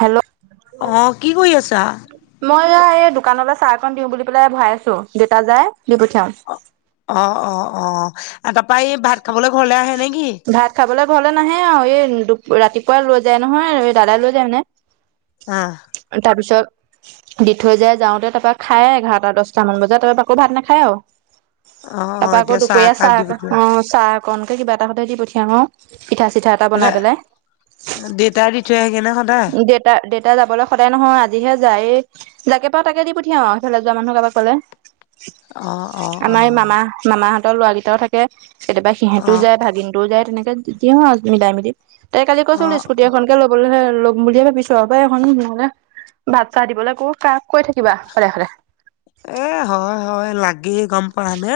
Hello! অ কি কৰি আছা? মই এয়া এই দোকানলৈ চাহ অকন দিওঁ বুলি পেলাই ভৰাই আছো, দেউতা যাই দি পঠিয়াও। অ' অ', তাৰাপৰা এই ভাত খাবলৈ ঘৰলে আহে নে কি? ভাত খাবলৈ ঘৰলৈ নাহে আৰু এই ৰাতিপুৱাই লৈ যায় নহয় এই দাদাই লৈ যায় মানে। আঁ। তাৰপিছত দি থৈ যাই যাওঁতে তাৰপৰা খাই এঘাৰটা দহটামান বজাত তাৰ পৰা আকৌ ভাত নাখায় আৰু। অ অ তাৰপৰা আকৌ এতিয়া চাহ দুপৰীয়া একাপ দি পঠিওৱা চাহ চাহ অকণকে কিবা এটা হৈতে দি পঠিয়াও আও। এ দেউতাই দি থৈ আহেগেনে সদায়? দেতা দেতা যাবলৈ সদায় নহয় আজিহে যায় এই জাকেই পাও তাকে দি পঠিয়াওঁ আও ইফাল যোৱা মানুহ কাৰোবাক পালে। অ অ অ আমাৰ এই মামা মামাহঁত ৰ লৰা কেইটাও থাকে কেতিয়াবা অ সিহঁতও যায়, ভাগিনটোও যায় তেনেকে দিওঁ আৰু মিলাই মেলি। তাই কালি অ কৈছিলো স্কুটি এখনকে ল'বলৈ বুলিয়ে ভাবিছো আও এখন মোৰ মানে ভাত চাহ দিবলৈ কাক কাক কৈ থাকিবা সদায় সদায়। এ হয় হয় লাগেই গম পাও নে।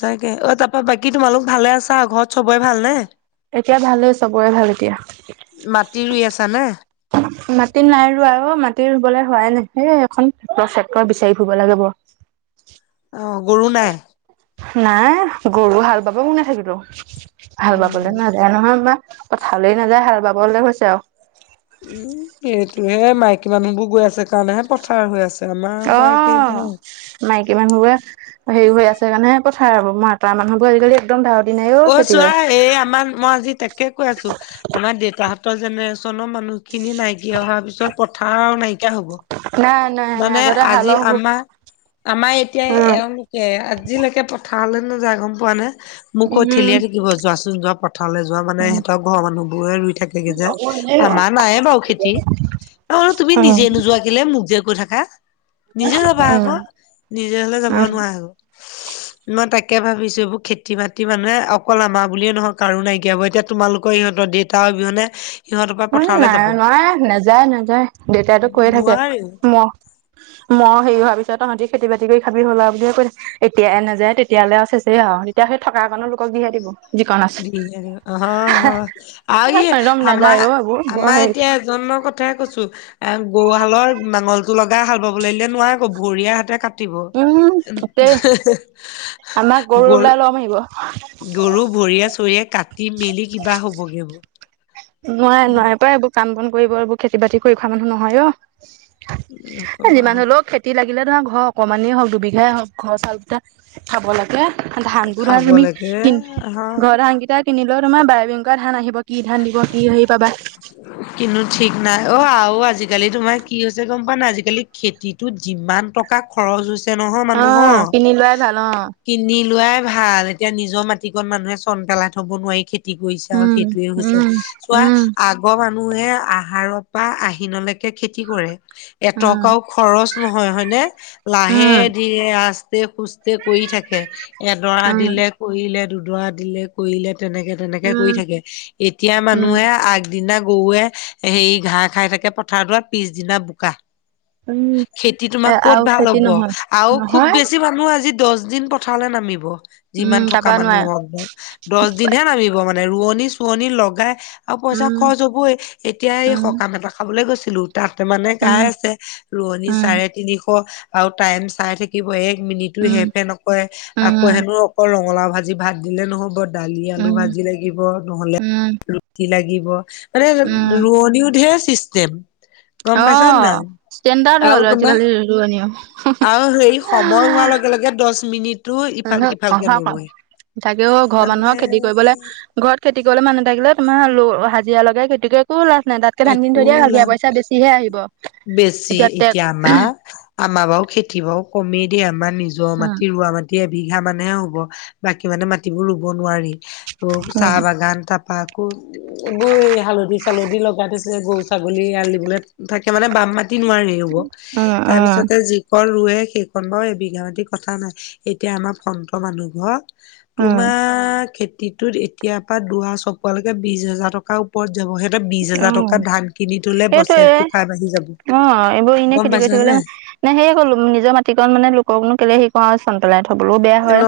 সঁচাকে অ' তাৰপৰা বাকী তোমালোক ভালে আছা ঘৰত চবৰে ভালনে? এতিয়া ভালই চবৰে ভাল এতিয়া। মাটি ৰুই আছা নে? মাটি নাই ৰোৱা অ মাটি ৰুবলে হোৱাই নাই এখন ট্ৰেক্টৰ বিচাৰি ফুৰিব লাগিব। অ' গৰু নাই? নাই গৰু হাল বাব কোনে থাকিব, হাল উম বাবলে। নাযায় নহয় আমাৰ পথাৰলৈ নাযায়, হাল বাবলৈ হৈছে আৰু। উম সেইটোহে মাইকী মানুহ বোৰ গৈ আছে কাৰণেহে পথাৰ হৈ আছে। আমাৰ পৰা একেই নহয়। অঁ' মাইকী মানুহবোৰে হেৰি কৰি আছে কাৰণেহে, পথাৰ হ'ব, মতা মানুহবোৰ আজিকালি একদম ধাউতি নাই ঔ। অ' চোৱা এ আমাৰ মই আজি তা কে কৈ আছো আমাৰ দেউতাহঁতৰ জেনেৰেচনৰ মানুহ খিনি নাইকিয়া হোৱা পিছত পথাৰ আৰু নাইকিয়া হ'ব। নাই নাই নাই মানে আগতে আজি হালৰ আমাৰ আমাৰ এতিয়া উম এওঁলোক এ আজিলৈকে পথাৰলৈ নাযায় গম পোৱা নে, মোক ক উম ঠেলিয়ে থাকিব যোৱাচোন যোৱা প থাৰলৈ যোৱা মানে উম সিহঁতৰ ঘৰৰ মানুহবোৰে ৰুই থাকেগে যে, আমাৰ নাইয়ে বাৰু খেতি। অহ' তুমি উম নিজে নোযোৱা। কেলে মোক যে কৈ থাকা নিজে যাবা আকৌ নিজে হলে যাব নোৱাৰা। মই তাকে ভাবিছো এইবোৰ খেতি বাতি। খেতি মানুহে অকল আমাৰ বুলিয়ে নহয় কাৰো নাইকীয়া হ'ব এতিয়া তোমালোকৰ সিহঁত দেউাতা অবিহনে। সিহঁতৰ পৰা উম পথাৰলৈ নাই যাব নোৱাৰে নাযায় নাযায় দেউতাতো কৈয়ে থাকে নোৱাৰেও ম মই হেৰি হোৱাৰ পিছত তহঁতি খেতি বাতি কৰি খাবি হ'ল আৰু বুলি কৈয়ে এতিয়াই নাযায় তেতিয়ালে আৰু চেছেই আও। এতিয়া সেই থকাকনো লোকক দি হে দিব। যিকণ আছে। দি হে দিব অহ অহআৰু ই একদম নাযায় আমাৰ অ' এইবোৰ বৰ আমাৰ হেৰি এতিয়া জন্মগত। তাকে কৈছো এ গৰুহালৰ নাঙলটো লগা হাল বাবলে দিলে নোৱাৰাই আক গৰিয়া হাতে কাম। দিব উম গোটেই হেহু গ কম আহিব হ। গৰু ভৰিয়ে চৰিয়ে কাটি মেলি কিবা হ'বগে। নোৱাই নোৱাই পাই এইবোৰ কাম বন কৰিব এইবোৰ খেতি বাতি কৰি খোৱাব মানুহ নহয় অ। এই নকবা যিমান হ'লেও খেতি। খেতি লাগিলে ধৰা ঘৰৰ অকমানেই হওঁক দুবিঘাই হওঁক ঘৰৰ চাউল কেইটা খাব লাগে। ধানতো ধৰা খাব তুমি লাগে কিন হা ঘৰ ধানকেইটা কিনিলেও তোমাৰ বায় বিং ধান আহিব। কি ধান দিব। কি হেৰি পাবা। কিন্তু, ঠিক নাই। অহ, আৰু আজিকালি তোমাৰ কি হৈছে গম পোৱানে নাই, আজিকালি খেতিত তোৰ যিমান টকা খৰচ হৈছে নহয় অ মানুহৰ কিনি লোৱাই ভাল অ কিনি লোৱাই ভাল, এতিয়া নিজৰ মাটিকন মানুহে চন পেলাই থ'ব নোৱাৰি খেতি কৰিছে উম আৰু। সেইটোয়ে হৈছে উম চোৱা উম আগৰ মানুহে, আহাৰৰ পৰা আহিনলৈকে খেতি কৰে, উম এটকাও খৰচ নহয় হয়নে? লাহে উম ধীৰে আস্তে সুস্থে কৰি থাকে। এডৰা উম দিলে কৰিলে, দুডৰা দিলে কৰিলে, তেনেকে তেনেকে উম কৰি থাকে। এতিয়া উম মানুহে আগ টিনা, গৰুৱে হেৰি ঘাঁহ খাই থাকে পথাৰ দৰাত, পিছদিনা বোকা। উম খেতি এ তোমাৰ কত আৰু ভাল খেতি হ'ব নহয় আৰু খুব নহয় বেছি মানুহ আজি দছ দিন পথাৰলে নামিব, উম যিমান থকা তাৰপা নোৱাৰে মানুহক দছ দিনহে নামিব মানে ৰোৱনী চুৱনি লগাই অঁ পইচা উম খৰচ হবই এতিয়া এই উম সকাম এটা খাবলৈ গৈছিলো তাতে মানে উম গাই আছে। কণী উম চাৰে তিনিশ আৰু টাইম চাই থাকিব। এক মিনিটো উম, হেৰ-ফেৰ নকৰে, আকৌ উম, হেনো অকল ৰঙালাও ভাজি ভাত দিলে নহ'ব। দালি, আলু, উম, ভাজি লাগিব নহলে উম, ৰুটি লাগিব। মানে উম, ৰোৱনও ধেৰ চিষ্টেম, গম পাইছা নে অ', নাই। ষ্টেণ্ডাৰ্ড হ'ল আৰু তোমাৰ আজিকালি ৰোৱনীও। আৰু হেৰি সময় হোৱাৰ লগে লগে দশ মিনিট অহা পা তাকেও ঘৰৰ মানে মানুহৰ খেতি কৰিবলে ঘৰত খেতি কৰিলে মানুহ থাকিলে তোমাৰ ল হাজিৰা লগাই খেতি কৰি একো লাজ নাই তাত! তাতকে ধান একো দিন থৈ দিয়ে তেতিয়া লাভ পইচা বেছিহে আহিব বেছি এতিয়া তাতে এতিয়া আমাৰ আমাৰ বাও খেতি বাও কমেই দেই, আমাৰ নিজৰ উম, মাটি ৰোৱা মাটি টি এবিঘা মানেহে হ'ব, বাকী মানে মাটিবোৰ ৰুব নোঁৱাৰি। ত' উম, চাহ বাগান তাপ আকো এইবোৰ এই হালধি চালধি লগ তাত আছে গৰু ছাগলী এয়াল দিবলে থাকে মানে বাম মাতিত নোৱাৰে, ৰুব উম, তাৰ উম, পিছতে যি কন ৰোৱে সেইখন বাৰু এবিঘা মাটি কথা নাই এতিয়া আমাৰ ফন্ত মানুহ ঘৰ উম, তোমাৰ খেতিটোত এতিয়াৰ পৰা দৰা চপোৱালৈকে বিশ হাজাৰ টকা কত যাব সিহঁতে বিশ হেজাৰ টকা উম, ধান কিনি থলে, সেইটোৱে বছেৰেটো খাই বাঢ়ি যাব অ', এইবোৰ এনে গম খেতি কৰি পাইছা থাকিবলে নাই? নে সে কলো নিজৰ মাটিকন মানে লোকক নো কেলে হেই অঁ চন পেলাই থ'বলেও বেয়া হয়। ন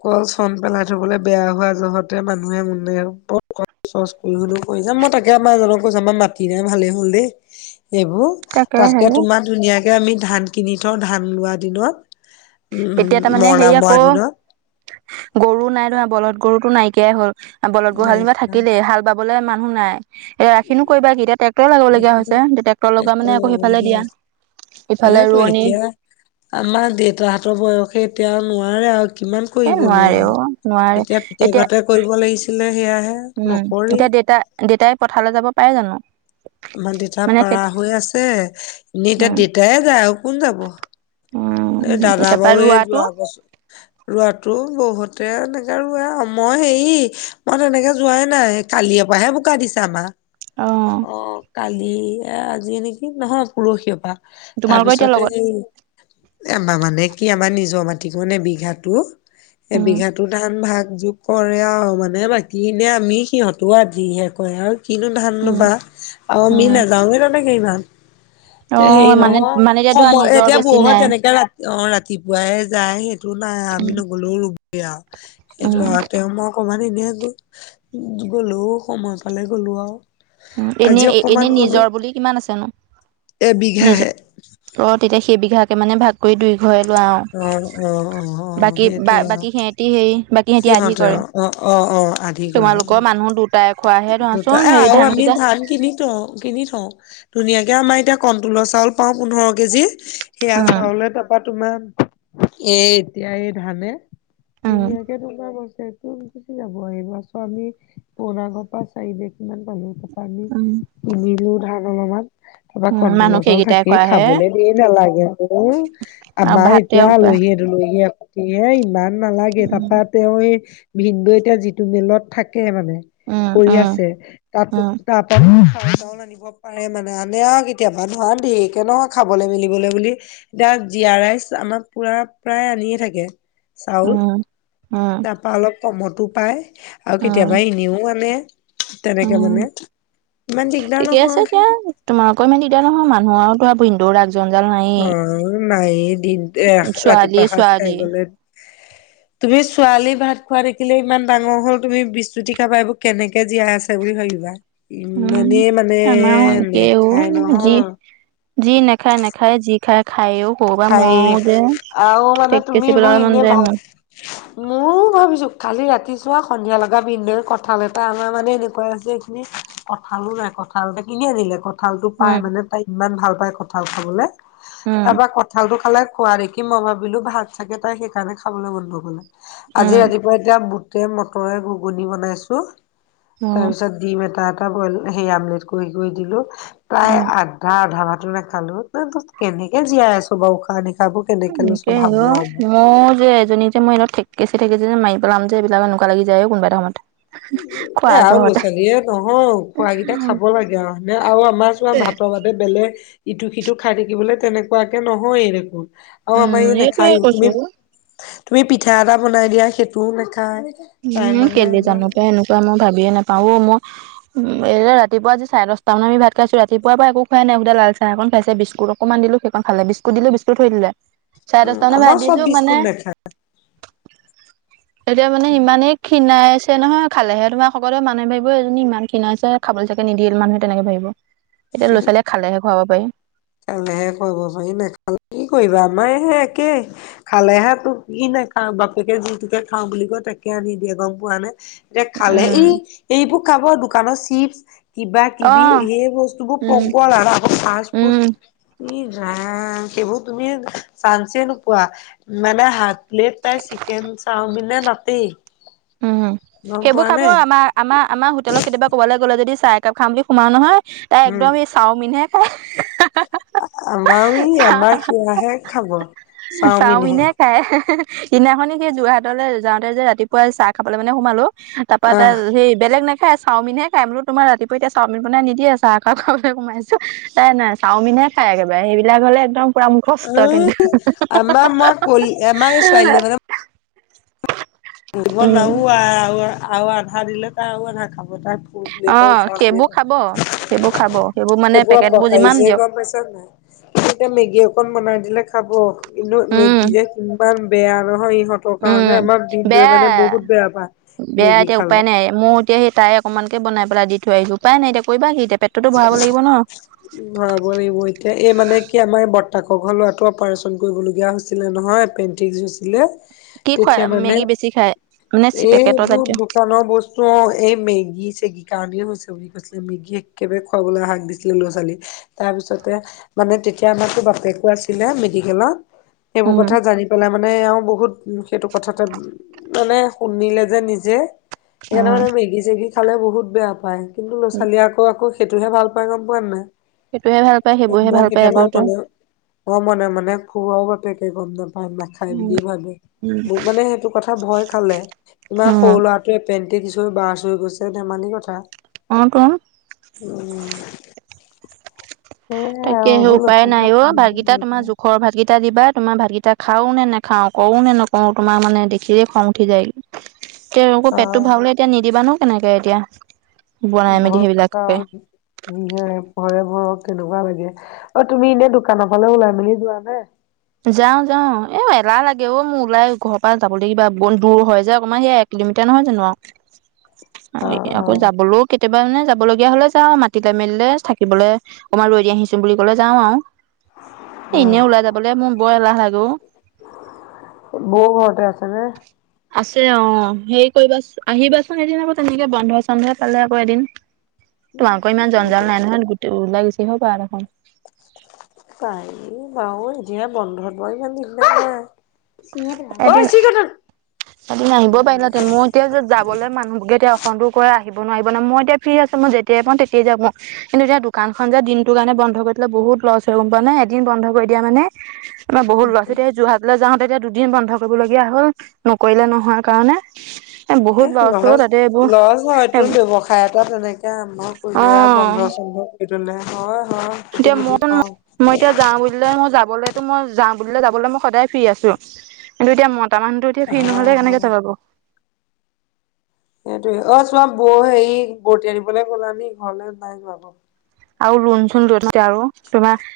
ক চন পেলাই থবলে বেয়া হোৱা জহতে মানুহে মনে আৰু ক'ত কত [unintelligible] তাকে আমাৰ জনক কৈছোঁ আমাৰ মাটি নাই ভালেই হল দেই এইবোৰ তাকে হে তাতকে তোমাৰ, ধুনীয়াকে আমি, ধান কিনি থওঁ, ধান লোৱা দিনত, উম। মানে মৰণা হেৰি আক মৰা দিনত গৰু নাই নহয় বলধ গৰুতো নাইকিয়াই হ'ল, বলধ গৰু হাল যেনিবা নাইকিয়া থাকিলেই হাল বা ৰুবুলে মানুহ নাই? এ ৰাখিনো কৰিবা কি এতিয়া, ট্ৰেক্টৰ লাবলগীয়া হৈছে ট্ৰেক্টৰ লগা মানে আকৌ সিফালে দিয়া ইফালে সেইয়েতো ৰোৱনী এতিয়া আমাৰ দেউতাহঁতৰ বয়সে এতিয়াও নোঁৱাৰে আৰু কিমান এ কৰিব নোৱাৰে নোৱাৰো, অ নোৱাৰে এতিয়া পুতেকহতে কৰিব লাগিছিলে সেয়াহে উম এতিয়া নকৰেই। দেউতা দেউতাই পথাৰলে যাব পাৰে জানো? আমাৰ দেতা মানে পাৰা খেতি হৈ আছে, এনেই এতিয়া উম দেতায়ে যায়, আৰু কোন যাব। এই উম দাদা তাৰপৰা বৌৱে ৰোৱাটো যোৱা বছৰ ৰোৱাটো বহুতে এনেকে ৰুৱে আও, মই হেৰি মই তেনেকে যোৱাই নাই। কালিয়পাহে বোকা দিছে আমাৰ। অ অহ, কালিয়ে আজিয়ে নেকি, নহয় পৰহিৰ পৰা। তোমালোকৰ এতিয়া তাৰপিছতে লগত এই আমা মানে কি আমাৰ নিজৰ মাটি মানে বিঘাটো এ উম বিঘাটো ধান ভাগ যোগ কৰে আৰু মানে বাকী ইনে আমি সিহঁতো আধিহে কৰে আৰু কিনো ধান উম ৰুবা আৰু আমি উম নাযাওগে তেনেক ইমান। অ এ হেৰি মানে নহয় মানে এতিয়া ধৰা সময় নিজৰ এতিয়া বেছি বয়সত নাই যেনেকে। অহ ৰাতিপুৱাই যায় সেইটো নাই আমি উম নগ'লেও ৰোৱ। [unintelligible] সেইটো উম লৰ মোক অকমান এনে গ'লোও সময় পালে গ'লোঁ আও। উম এনে এনে নিজৰ বুলি কিমান আছে নো নিজৰ। এবিঘাহে অহ তেতিয়া সেইবিঘাকে মানে ভাগ। কৰি দুই ঘৰে লোৱাও অ অ অ অ বাকী বা সেইটোৱে আৰু বাকী সিহঁতি হেৰি বা সিহঁতি আধি সিহঁতে অ কৰে অ অ অ আধি কৰে অ তোমালোকৰ মানুহ দুটাই খোৱাহে দুটা ধৰাচোন এ হেৰি আৰু ধান। আমি ধান কিনি থওঁ কিনি থওঁ ধুনীয়াকে আমাৰ এতিয়া কণ্টলৰ চাউল পাওঁ পোন্ধৰ কেজি। সেয়া উম চাউলে তাপা তোমাৰ এ এতিয়া এই ধানে। উম ধুনীয়াকে তোমাৰ বছৰতো গুচি যাব এই বছৰ আমি পুৰণা ঘৰত। সচাঁকে দেই কিমান পালোঁ তাপা আমি উম কিনিলো ধান অলপমান। তাৰপৰা উম মানুহ কণ্টলৰ চাউল সেইকেইটাই থাকি খোৱাহে খাবলৈ দি নালাগে উম আৰু আমাৰ ভাত এতিয়া তেওঁ খোৱা আলহী। লৈ আহ এয়ে ইমান নালাগে উম তাপা। তেওঁ এই ভিন্দেউ এতিয়া যিটো মিলত থাকে মানে। উম কৰি উম আছে তাত উম তাপা চাউল‌ তাউল আনিব। হ'ব পাৰে মানে আনে আও কেতিয়াবা খাবলৈ মেলিবলৈ বুলি এতিয়া জীয়া ৰাইচ আমাক পোৰা প্ৰায় আনিয়ে থাকে চাউল। অহ। তাপা অলপ কমতো পায় আৰু কেতিয়াবা উম এনেও আনে। তেনেকে উম মানে ইমান দিগদাৰ নহয়। তোমাৰ আকৌ ইমান দিগদাৰ নহয় মানুহ আৰু তই জন জাল নাই অহ নাইয়ে দিনটো এস ৰাতিপুৱা ছোৱালীয়ে এসাজ খাই ছোৱালী গলে। তুমি ছোৱালী ভাত খোৱা দেখিলে ইমান ডাঙৰ হল তুমি বিশ্ৰুতি খাবা এইবোৰ কেনেকে জীয়াই আছে। সেই বুলি ভাবিবা উম ইমানেই মানে আমাৰো একেই অ নেখায় যি নহয়। যি নাখায় নাখায় যি খায় খায় ও। খায়ে মইও যে, ঠেক্কেচি দিবাৰ মন যায় মোৰ। মোৰ। মই ভাবিছো কালি ৰাতি চোৱা সন্ধিয়া লগা ভিনদেউ কঁঠাল এটা আমাৰ মানে এনেকুৱা হৈছে এইখিনি। কঁঠালো নাই কঁঠালটো কিনিয়ে আনিলে কঁঠ কঁঠালটো পাই উম মানে তাই ইমান ভাল পায় কঁঠাল খাবলৈ উম তাৰপা ক এইটো খালে খোৱা দেখি মই ভাবিলো ভাত চাগে তাই সেইকাৰণে খাবলৈ মন নগ'লে। আজি উম ৰাতিপুৱা এতিয়া বুটে মটৰে ঘুগুনি বনাই আছো, উম তাৰপিছত ডিম এটা এটা বইল সেই আমলেট কৰি কৰি দিলো প্ৰায় উম আঠ তাৰ আধা ভাতো নেখালো এ তই কেনেকে জীয়াই আছো বাৰু খা এনেকেই আৰু মই যে এজনী। মই যে ঠেকেছি ঠেকেছি যেন মাৰি পেলাম যে এইবিলাক এনেকুৱা লাগি যায় ও কোনবা এটা সময়ত। খোৱা এ আৰু ল'ৰা জহতে। ছোৱালীয়ে নহয় খোৱাকিটা খাব লাগে আৰু নে আৰু আমাৰ চোৱা ভাতৰ ভাত বেলেগ ইটো সিটো খাই থাকিবলৈ তেনেকুৱাকে নহয়েই দেকোন। অ আমাৰ উম এই এইটোয়ে নাখায়য়ে কৈছো তুমি, তুমি পিঠা এটা বনাই দিয়া সেইটোও নাখায়। তাই উম মানে কেলে একদম জানো পাই এনেকুৱা মই ভাবিয়ে নাপাওঁ অ মই। উ এই ৰাতিপুৱাই যি চাৰে দচটা মানত আমি ভাত খাইছো ৰাতিপুৱাৰ পৰা একো খোৱা নাই সুদা লাল চাহ এখন খাইছে বিস্কুট অকণমান দিলো সেইকখন খালে বিস্কুট দিলো বিস্কুট থৈ দিলে, চাৰে দচটা মানত আমাৰ ভাত চব দিছো বিস্কুট মানে। নাখায়। এতিয়া মানে ইমানেই ক্ষীণাই আছে নহয় খালেহে তোমাৰ শকত‌ হয় মানুহে ভাবিব এইজনী ইমান ক্ষীণাইছে খাবলৈ চাগে নিদিলে মানুহে তেনেকে ভাবিব। [inaudible] এতিয়া ল'ৰা ছোৱালীয়ে খালেহে খুৱাব পাৰি। খালেহে কৰিব পাৰি নেখালে কি কৰিবা আমাৰ সেই একেই। খালেহে তোক কি নাই খা বাপেকে যিটোকে খাওঁ বুলি কয় তাকে আনি দিয়ে গম পোৱা নে। এতিয়া খালে ই এইবোৰ খাবো দোকানত চিপচ। কিবা অ কিবি সেই বস্তুবোৰ উম পগল আৰু আকৌ ফাচ উম ফুট। ইহ ৰাম সেইবোৰ তুমি চানঞ্চে নোপোৱা মানে হাত প্লেট তাই চিকেন চাওমিনে নাতি। উম হম, সেইবোৰ খাব আমাৰ আমাৰ আমাৰ হোটেলৰ কেতিয়াবা ক'বলৈ গ'লে যদি চাহ একাপ খাম বুলি সোমাও নহয়। তাই উম একদম এই চাওমিনহে খাই। আমাৰ ই আমাৰ সেয়াাহে খাব চাওমিনহে। এ সেহ সেহ সেহ। সিদিনাখনি সেই যোৰহাটলৈ যাওঁতে যে ৰাতিপুৱাই চাহ খাবলৈ মানে সোমালো। তা পা টাৰ আহ সি বেলেগ নে তাই চাওমিন হে খায় বুলু তোমাৰ ৰাতিুপূৱা এতিয়া চাওমিন বনাই নিদিয় চাহ একাপ খাবলৈ সোমাইছো নাই নাই। চাওমিনহে খায় একেবাৰে সেইবিলাক হ'লে একদম। পুৰা মু খস্থ আহ কিন্তু হি হা হি হা আমাৰ হি মই হা হি কল হা হি আমাৰ এই হা হা ছোৱালীয়ে হা। ৰুব না উম উ আ আউআৰু আধা দিলে তাউ আধা খাব তাৰ। অ চ সেইবোৰ খাব সেইবোৰ খাব সেইবোৰ মানে পেকেট বোৰ এইবোৰপকা যিমান যেহে দিয়ক গম পাইছে। কি এতিয়া মেগী অকন বনাই দিলে খাব কিন্তু উম মেগী যে কিমান। বেয়া নহয় ইহঁতৰ উম কাৰণে আমাক। বেয়া, বেয়া মেগী এতিয়া খালে উপায় নাই। এ মই এতিয়া সেই তাই অকনমানকে বনাই পেলাই দি থৈ আহিছো উপাই নাই এতিয়া কৰিবাি কি এতিয়া পেটটোতো ভৰাব লাগিব ন। ভৰাব লাগিব এতিয়া এই মানে কি আমাৰ বৰ্তাকৰ ঘৰ লৰাটো অপাৰচন কৰিবলগীয়া হৈছিলে নহয় পেন টিকচহৈছিলে, কি খুৱাই তেতিয়া মানে, মেগী বেছি খায় মানে পেকেটৰ এইবোৰ জাতীয় দোকানৰ বস্তু তো এই মেগী চেগি কাৰনে হৈছিলে বুলি কৈছিলে মেগীয়েক একেবাৰে খুৱাবলে হাক দিছিলে ল'ৰা -ছোৱালী তাৰ পিছতে মানে তেতিয়া আমাৰটো বাপেকো আছিলে মেডিকেলত সেইবোৰ উম কথা জানি পেলাই মানে এও বহুত সেইটো কথাতে মানে শুনিলে যে নিজে সেইকাৰণে মানে মেগী চেগি খালে বহুত বেয়া পায় কিন্তু অ ল'ৰা-ছোৱালীয়ে আক কৌ সেইটোহে ভাল পাই গম পোৱা নাই সেইটোহে ভাল পায় সেইবোৰহে মই ভাল পায় কেতিয়াবা আকৌ তো কলেও অ মনে মনে খোৱাও বাপেকে গম নাপায় নাখা য় উম বুলিয়ে ভাবে উম মোক মানে সেইটো কথা ভয় খালে ইমান উম সৰু ল'ৰা তে পেণ্টি কিছু বাচ হৈ গৈছে ধেমালি কথা অ তু উম তাকে আৰু হে এইবোৰ ল'ৰা উপায় নাই ছোৱালীয়ে অ শুনিব ভাতকেইটা লাগিব তোমাৰ জোখৰ ভাতকেইটা দিবা তোমাৰ ভাতকেইটা খাও নে নেখাও, কউ নে নকউ তোমাৰ মানে দেখিৰে খং উঠি যায়গে এক তেওঁলোকৰ পেটটো কাৰণ ভৱাবলে এতিয়া নিদিবা নু কেনেকে এতিয়া বনাই মেলি সেইবিলাক পে নিজৰেপৰে ভৰকে দুবাৰ বাজে অ তুমি এনে দোকানৰ ফালে ওলাই মেলি যোৱা নে? যাও যাও এ এলাহ লাগে অ মো ওলাই ঘৰ পা যাবলে কিবা বন দূৰ হয় যে অকণমান সে এক কিলোমিটা নহয় জানোঁ [inaudible] অ এ অ আকৌ যাবলো কেতিয়াবা মানে যাব লগীয়া হলে যাওঁ মাতিলে মেলিলে থাকিবলে অকমান ৰৈ দিয়াহিছোন বুলি কলে যাওঁ আৱ [inaudible] এ এনে ওলাই যাবলে মোন বৰ এলাহ লাগে অ বৌ ঘৰতে আছে আছে অ হেৰি কৰিবা চো আহিবাচোন এদিন আকৌ তেনেকে বন্ধ চন্ধে পালে আকৌ এদিন [inaudible] তো আকৌ ইমান জঞ্জাল নে? নাই নহয় গোটেই ওলাই গৈছি আহিব পাৰা দেখোন পাই বাৰু এতিয়া বন্ধত বই ইমান দিন নে চিঙিয়ে পেলালে, ঐ এদিন চিগাট আন এদিন আহিব পাৰিলাহঁতে মই এতিয়া তাৰপাছত যাবলে মানুহকে এতিয়া অসমতো কৈ আহিব নোৱাৰিব নহত মই এতিয়া ফ্ৰী আছোঁ মই যেতিয়াই পাওঁ তেতিয়াই যাব পা কিন্তু এতিয়া দোকানখন যে দিনটো কাৰণে বন্ধ কৰি থলে বহুত লছ হয় গম পোৱা নে এদিন বন্ধ কৰি দিয়া মানে আমাৰ বহুত ল'ৰা-ছোৱাতিয়ে যোৰহাটলে যাওঁতে তেতিয়া দুদিন বন্ধ কৰিবলগীয়া হ'ল। নকৰিলে নহয় কাৰণে এ বহুত লছ অ তাতে এইবোৰ লছ হয় তোৰ ব্যয়সায় এটা তেনেকে আৰম্ভ কৰিলে আৰু অ বন্ধ চন্ধ কৰি থলে হয় হয়। সেইটো এতিয়া বুজি মই পাওঁ মই এতিয়া যাওঁ বুলিলে মই যাবলে মই যাওঁ বুলিলে যাবলে মই সদায় ফ্ৰী আছো কিন্তু এতিয়া মটা মানুহতো এতিয়া ফ্ৰী নহলে হয় হয় কেনেকে যাব সেইটোৱে অ চোৱা বৌ হেৰি বৰ্তি আনিবলে গ'লানি ঘৰলে নাই যোৱা আক আৰু ৰুন চোন লৈথছে আৰু তোমা